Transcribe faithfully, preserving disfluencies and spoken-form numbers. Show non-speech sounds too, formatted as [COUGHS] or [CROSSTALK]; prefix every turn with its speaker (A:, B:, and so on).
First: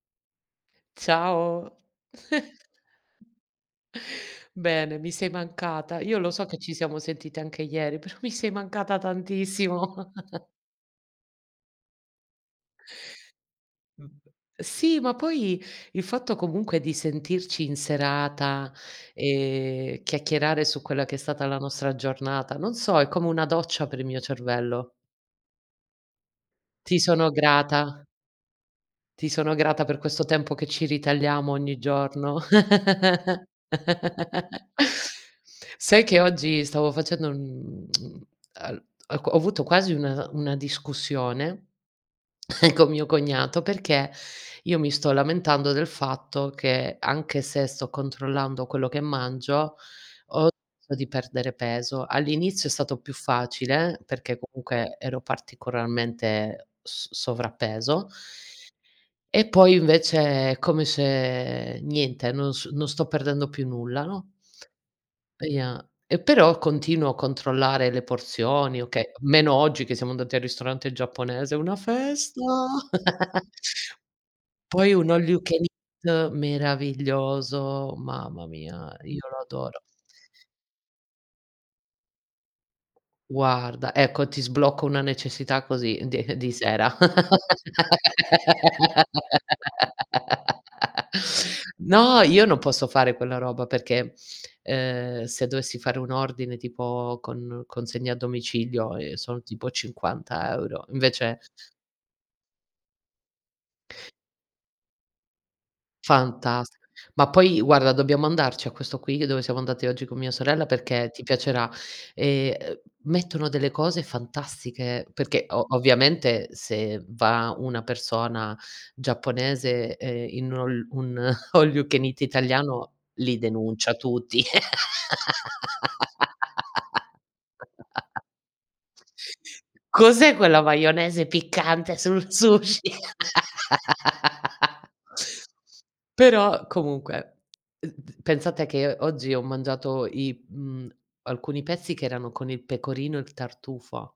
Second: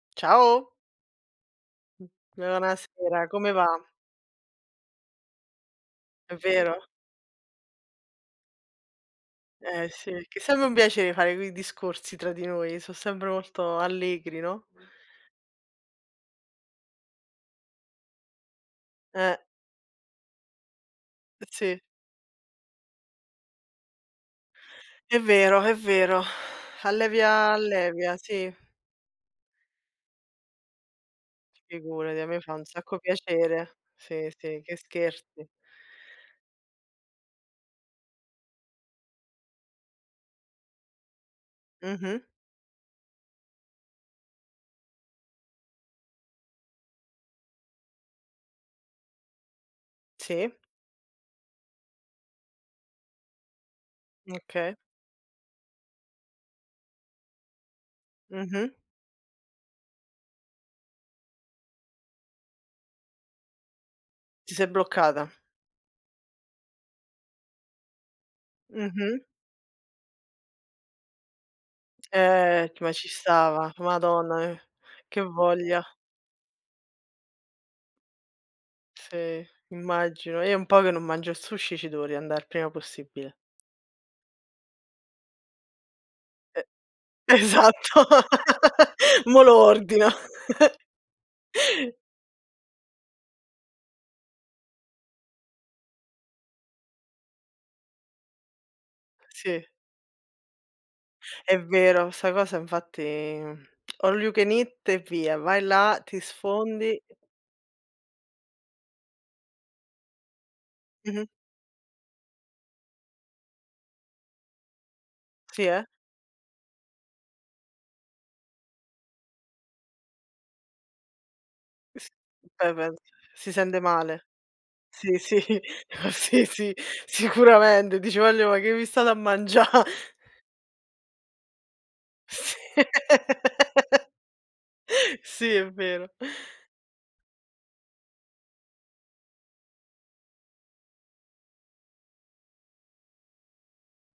A: Ciao.
B: Ciao.
A: Buonasera,
B: [CHUCKLES]
A: come va?
B: Bene, mi sei mancata. Io lo
A: È
B: so che ci
A: vero.
B: siamo sentite anche ieri, però mi sei mancata
A: Eh sì,
B: tantissimo.
A: che è
B: [CHUCKLES]
A: sembe un piacè fare quei discorsi tra di noi. Sò sempre molto allegri, no?
B: Sì, ma poi il fatto comunque di sentirci in serata,
A: Eh.
B: ehm, chiacchierare su quella che è stata la
A: Sì.
B: nostra giornata, non so, è come una doccia per il mio cervello.
A: È vero, è vero. [SIGHS]
B: Ti sono
A: Allevia
B: grata.
A: allevia, sì.
B: Ti sono grata per questo tempo che ci ritagliamo ogni
A: Figurati, a me
B: giorno.
A: fa un sacco piacere. Sì,
B: [CHUCKLES]
A: sì, che scherzi?
B: Sai che oggi stavo facendo, mhmm, [TSK] uhm, al al co ho avuto quasi un una discussione
A: Mh-mh.
B: [COUGHS] con mio cognato perché io mi sto lamentando del fatto che, anche se sto controllando quello che mangio, ho
A: Sì.
B: smesso di perdere peso. All'inizio è stato più facile perché
A: Okay.
B: comunque ero particolarmente s sovrappeso
A: Mh-mh.
B: e poi invece è come se niente, non s non sto perdendo più nulla, no?
A: Ti sei bloccata.
B: E ia e però continuo a controllare le porzioni, okay,
A: Mh-mh.
B: meno oggi che siamo andati al ristorante giapponese, una festa.
A: Eh, ma ci
B: [CHUCKLES]
A: stava. Madonna eh,
B: Poi un
A: che
B: all you can
A: voglia.
B: eat, meraviglioso. Mamma mia, io lo
A: Sì,
B: adoro.
A: immagino. Io è un po' che non mangio il sushi, ci devo riandà il prima possibile.
B: Guarda, ecco, ti sblocco una necessità così di di
A: E
B: sera.
A: esatto, [LAUGHS] mò lo ordino.
B: [LAUGHS]
A: [CHUCKLES]
B: No, io non posso fare quella roba perché, ehm, se dovessi fare un ordine, tipo con consegna a domicilio, ehm, sono
A: Sì.
B: tipo cinquanta euro, invece
A: È vero, 'sta cosa infatti, mh. [CLICKS TONGUE] All you can eat e via, vai là, ti
B: Fantastico.
A: sfondi.
B: Ma poi guarda, dobbiamo andarci a questo qui dove siamo andati oggi con mia sorella perché ti
A: Mh-mh.
B: piacerà. Ehm, uhm, mettono delle cose fantastiche perché
A: Sì,
B: o
A: eh?
B: ovviamente se va una persona giapponese, ehm, in ol un [CHUCKLES] all you can
A: S
B: eat
A: eh
B: italiano
A: beh,
B: li
A: si sente
B: denuncia
A: male.
B: tutti.
A: Sì, sì, sì, sì, sicuramente. Dice:
B: [LAUGHS]
A: "Wagliò, ma che vi state a mangià?"
B: “Cos'è quella maionese piccante sul
A: S
B: sushi?”
A: [LAUGHS]
B: [LAUGHS]
A: sì è vero.
B: Però comunque, ed d pensa che oggi ho mangiato i mhmm, alcuni pezzi che erano con il pecorino e il tartufo.